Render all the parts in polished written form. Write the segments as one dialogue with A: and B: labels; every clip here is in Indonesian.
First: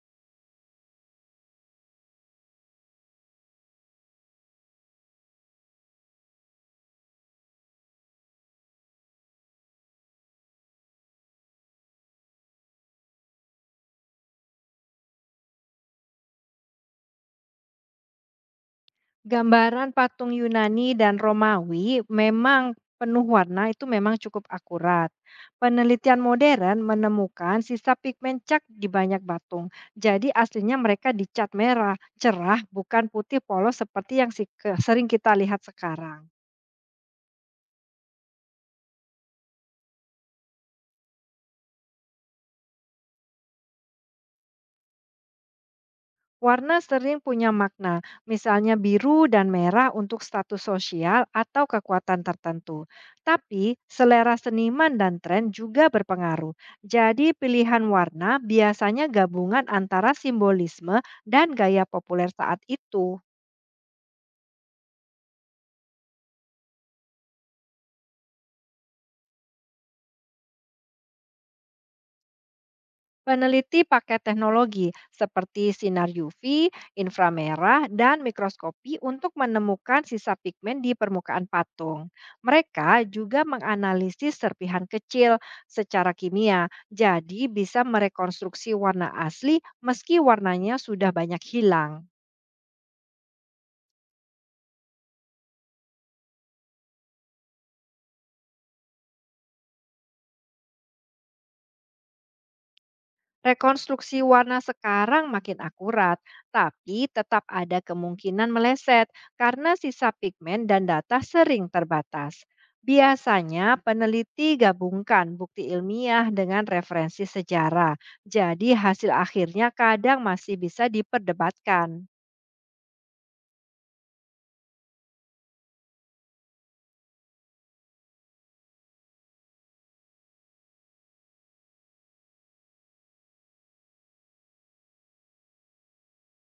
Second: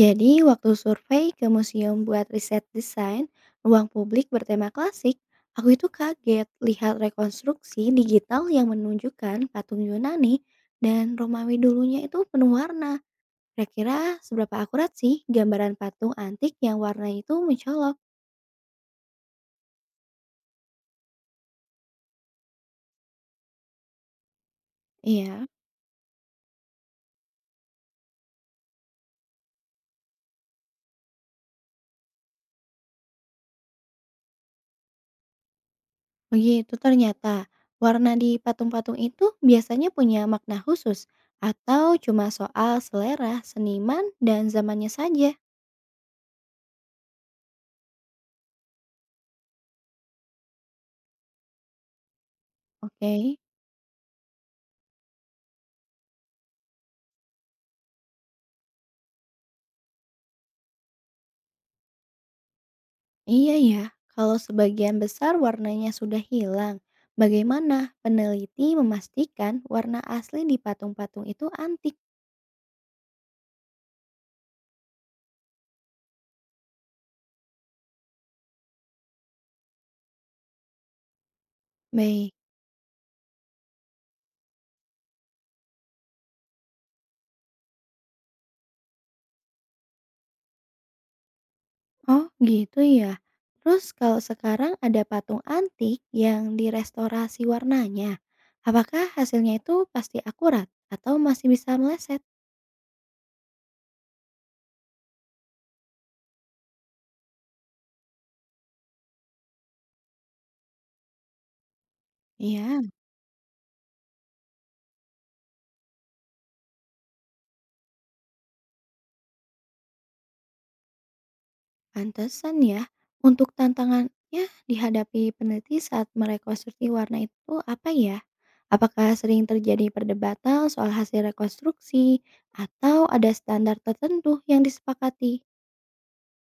A: Jadi, waktu survei ke museum buat riset desain ruang publik bertema klasik, aku itu kaget lihat rekonstruksi digital yang menunjukkan patung Yunani dan Romawi dulunya itu penuh warna. Kira-kira seberapa akurat sih gambaran patung antik yang warna itu mencolok?
B: Gambaran patung Yunani dan Romawi memang penuh warna itu memang cukup akurat.
A: Iya,
B: Penelitian modern menemukan sisa pigmen cat di banyak patung. Jadi aslinya mereka dicat merah, cerah, bukan putih polos seperti yang sering kita lihat sekarang.
A: begitu ternyata. Warna di patung-patung itu biasanya punya makna khusus atau cuma soal selera seniman dan zamannya saja.
B: Warna sering punya makna, misalnya biru dan merah untuk status sosial atau kekuatan tertentu.
A: Oke.
B: Tapi selera seniman dan tren juga berpengaruh. Jadi pilihan warna biasanya gabungan antara simbolisme dan gaya populer saat itu.
A: Iya ya, kalau sebagian besar warnanya sudah hilang, bagaimana peneliti memastikan warna asli di patung-patung itu antik?
B: Peneliti pakai teknologi seperti sinar UV, inframerah, dan mikroskopi untuk menemukan sisa pigmen di permukaan patung.
A: Baik,
B: Mereka juga menganalisis serpihan kecil secara kimia, jadi bisa merekonstruksi warna asli meski warnanya sudah banyak hilang.
A: oh gitu ya. Terus kalau sekarang ada patung antik yang direstorasi warnanya, apakah hasilnya itu pasti akurat atau masih bisa meleset?
B: Rekonstruksi warna sekarang makin akurat, tapi tetap ada kemungkinan meleset karena sisa pigmen dan data sering terbatas.
A: Iya.
B: Biasanya peneliti gabungkan bukti ilmiah dengan referensi sejarah, jadi hasil akhirnya kadang masih bisa diperdebatkan.
A: Pantesan ya. Untuk tantangannya dihadapi peneliti saat merekonstruksi warna itu apa ya? Apakah sering terjadi perdebatan soal hasil rekonstruksi atau ada standar tertentu yang disepakati?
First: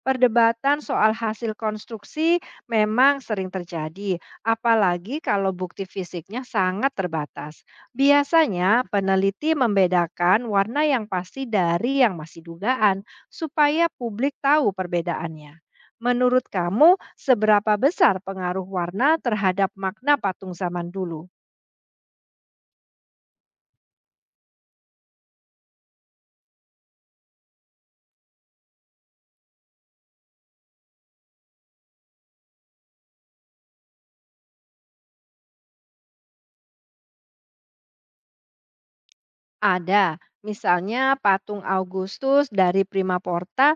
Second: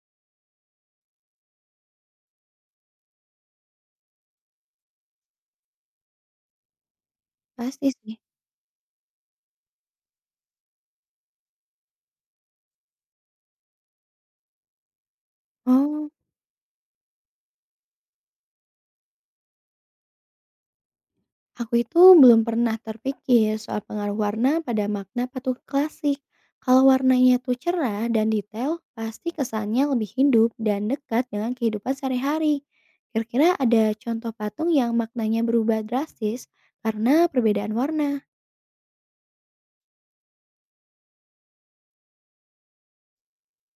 B: Perdebatan soal hasil konstruksi memang sering terjadi, apalagi kalau bukti fisiknya sangat terbatas.
A: Pasti sih.
B: Biasanya, peneliti membedakan warna yang pasti dari yang masih dugaan, supaya publik tahu perbedaannya.
A: Oh,
B: Menurut kamu, seberapa besar pengaruh warna terhadap makna patung zaman dulu?
A: aku itu belum pernah terpikir soal pengaruh warna pada makna patung klasik. Kalau warnanya itu cerah dan detail, pasti kesannya lebih hidup dan dekat dengan kehidupan sehari-hari. Kira-kira ada contoh patung yang maknanya berubah drastis karena perbedaan warna.
B: Ada, misalnya patung Augustus dari Prima Porta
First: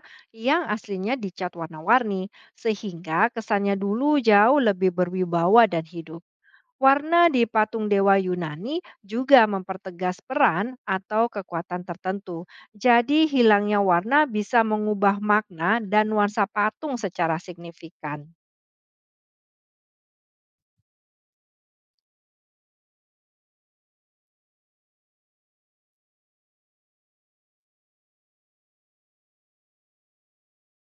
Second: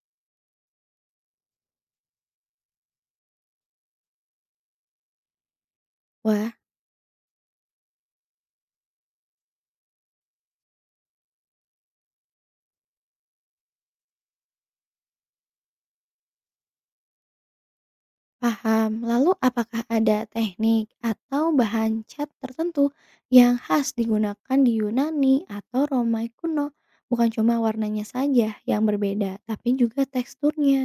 B: yang aslinya dicat warna-warni, sehingga kesannya dulu jauh lebih berwibawa dan hidup.
A: Wah,
B: Warna di patung dewa Yunani juga mempertegas peran atau kekuatan tertentu. Jadi, hilangnya warna bisa mengubah makna dan nuansa patung secara signifikan.
A: paham. Lalu apakah ada teknik atau bahan cat tertentu yang khas digunakan di Yunani atau Romawi kuno? Bukan cuma warnanya saja yang berbeda, tapi juga teksturnya.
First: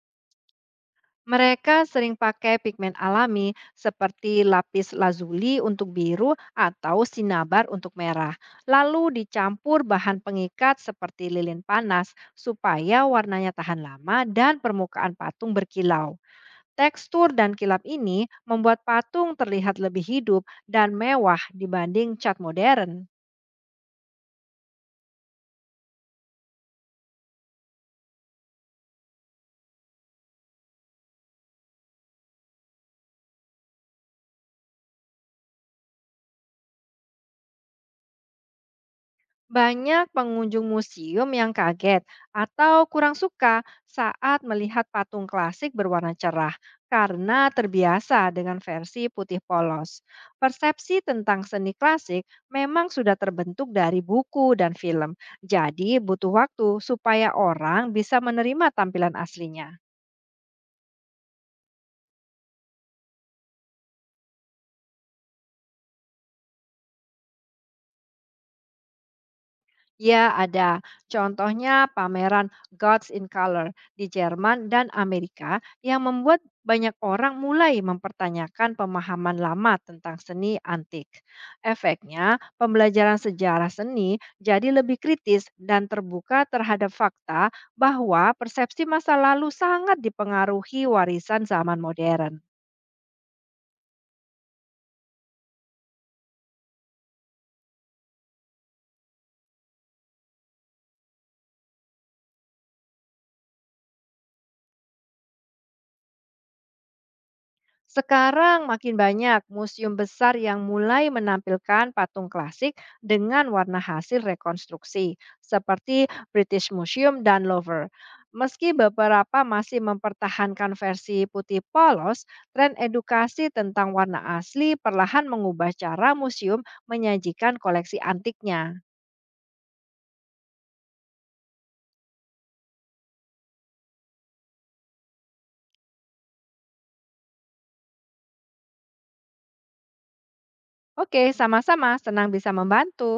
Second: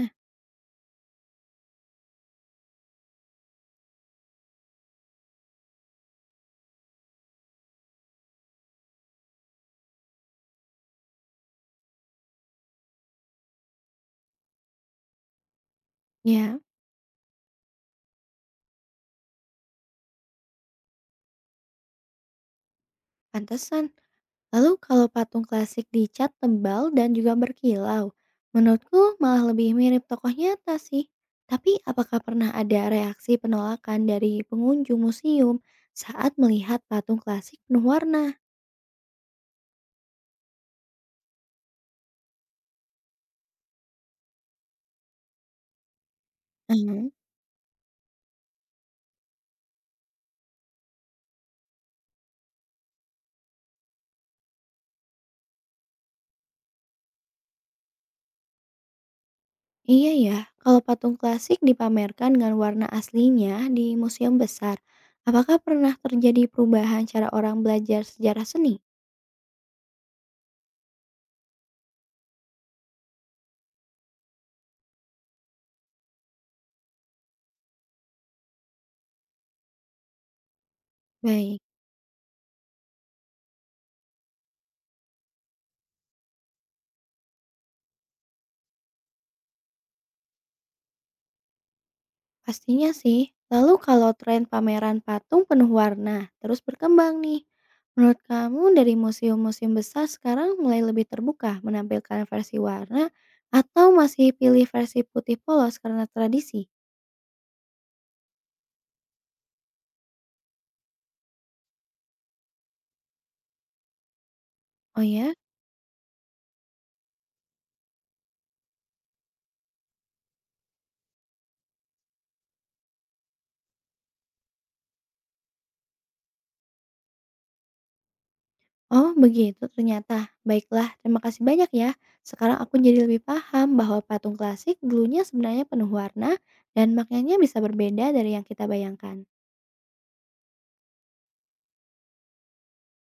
B: Mereka sering pakai pigmen alami seperti lapis lazuli untuk biru atau sinabar untuk merah. Lalu dicampur bahan pengikat seperti lilin panas supaya warnanya tahan lama dan permukaan patung berkilau.
A: Ya,
B: Tekstur dan kilap ini membuat patung terlihat lebih hidup dan mewah dibanding cat modern.
A: pantesan. Lalu kalau patung klasik dicat tebal dan juga berkilau, menurutku malah lebih mirip tokoh nyata sih. Tapi apakah pernah ada reaksi penolakan dari pengunjung museum saat melihat patung klasik penuh warna?
B: Banyak pengunjung museum yang kaget atau kurang suka saat melihat patung klasik berwarna cerah
A: Hmm,
B: karena terbiasa dengan versi putih polos. Persepsi tentang seni klasik memang sudah terbentuk dari buku dan film, jadi butuh waktu supaya orang bisa menerima tampilan aslinya.
A: iya ya, kalau patung klasik dipamerkan dengan warna aslinya di museum besar, apakah pernah terjadi perubahan cara orang belajar sejarah seni?
B: Ya, ada. Contohnya pameran Gods in Color di Jerman dan Amerika yang membuat banyak orang mulai mempertanyakan pemahaman lama tentang seni antik.
A: Baik.
B: Efeknya, pembelajaran sejarah seni jadi lebih kritis dan terbuka terhadap fakta bahwa persepsi masa lalu sangat dipengaruhi warisan zaman modern.
A: Pastinya sih. Lalu kalau tren pameran patung penuh warna terus berkembang nih, menurut kamu dari museum-museum besar sekarang mulai lebih terbuka menampilkan versi warna atau masih pilih versi putih polos karena tradisi?
B: Sekarang makin banyak museum besar yang mulai menampilkan patung klasik dengan warna hasil
A: Oh
B: rekonstruksi,
A: ya?
B: seperti British Museum dan Louvre. Meski beberapa masih mempertahankan versi putih polos, tren edukasi tentang warna asli perlahan mengubah cara museum menyajikan koleksi antiknya.
A: Oh begitu ternyata. Baiklah, terima kasih banyak ya. Sekarang aku jadi lebih paham bahwa patung klasik dulunya sebenarnya penuh warna dan maknanya bisa berbeda dari yang kita bayangkan.
B: Oke, sama-sama, senang bisa membantu.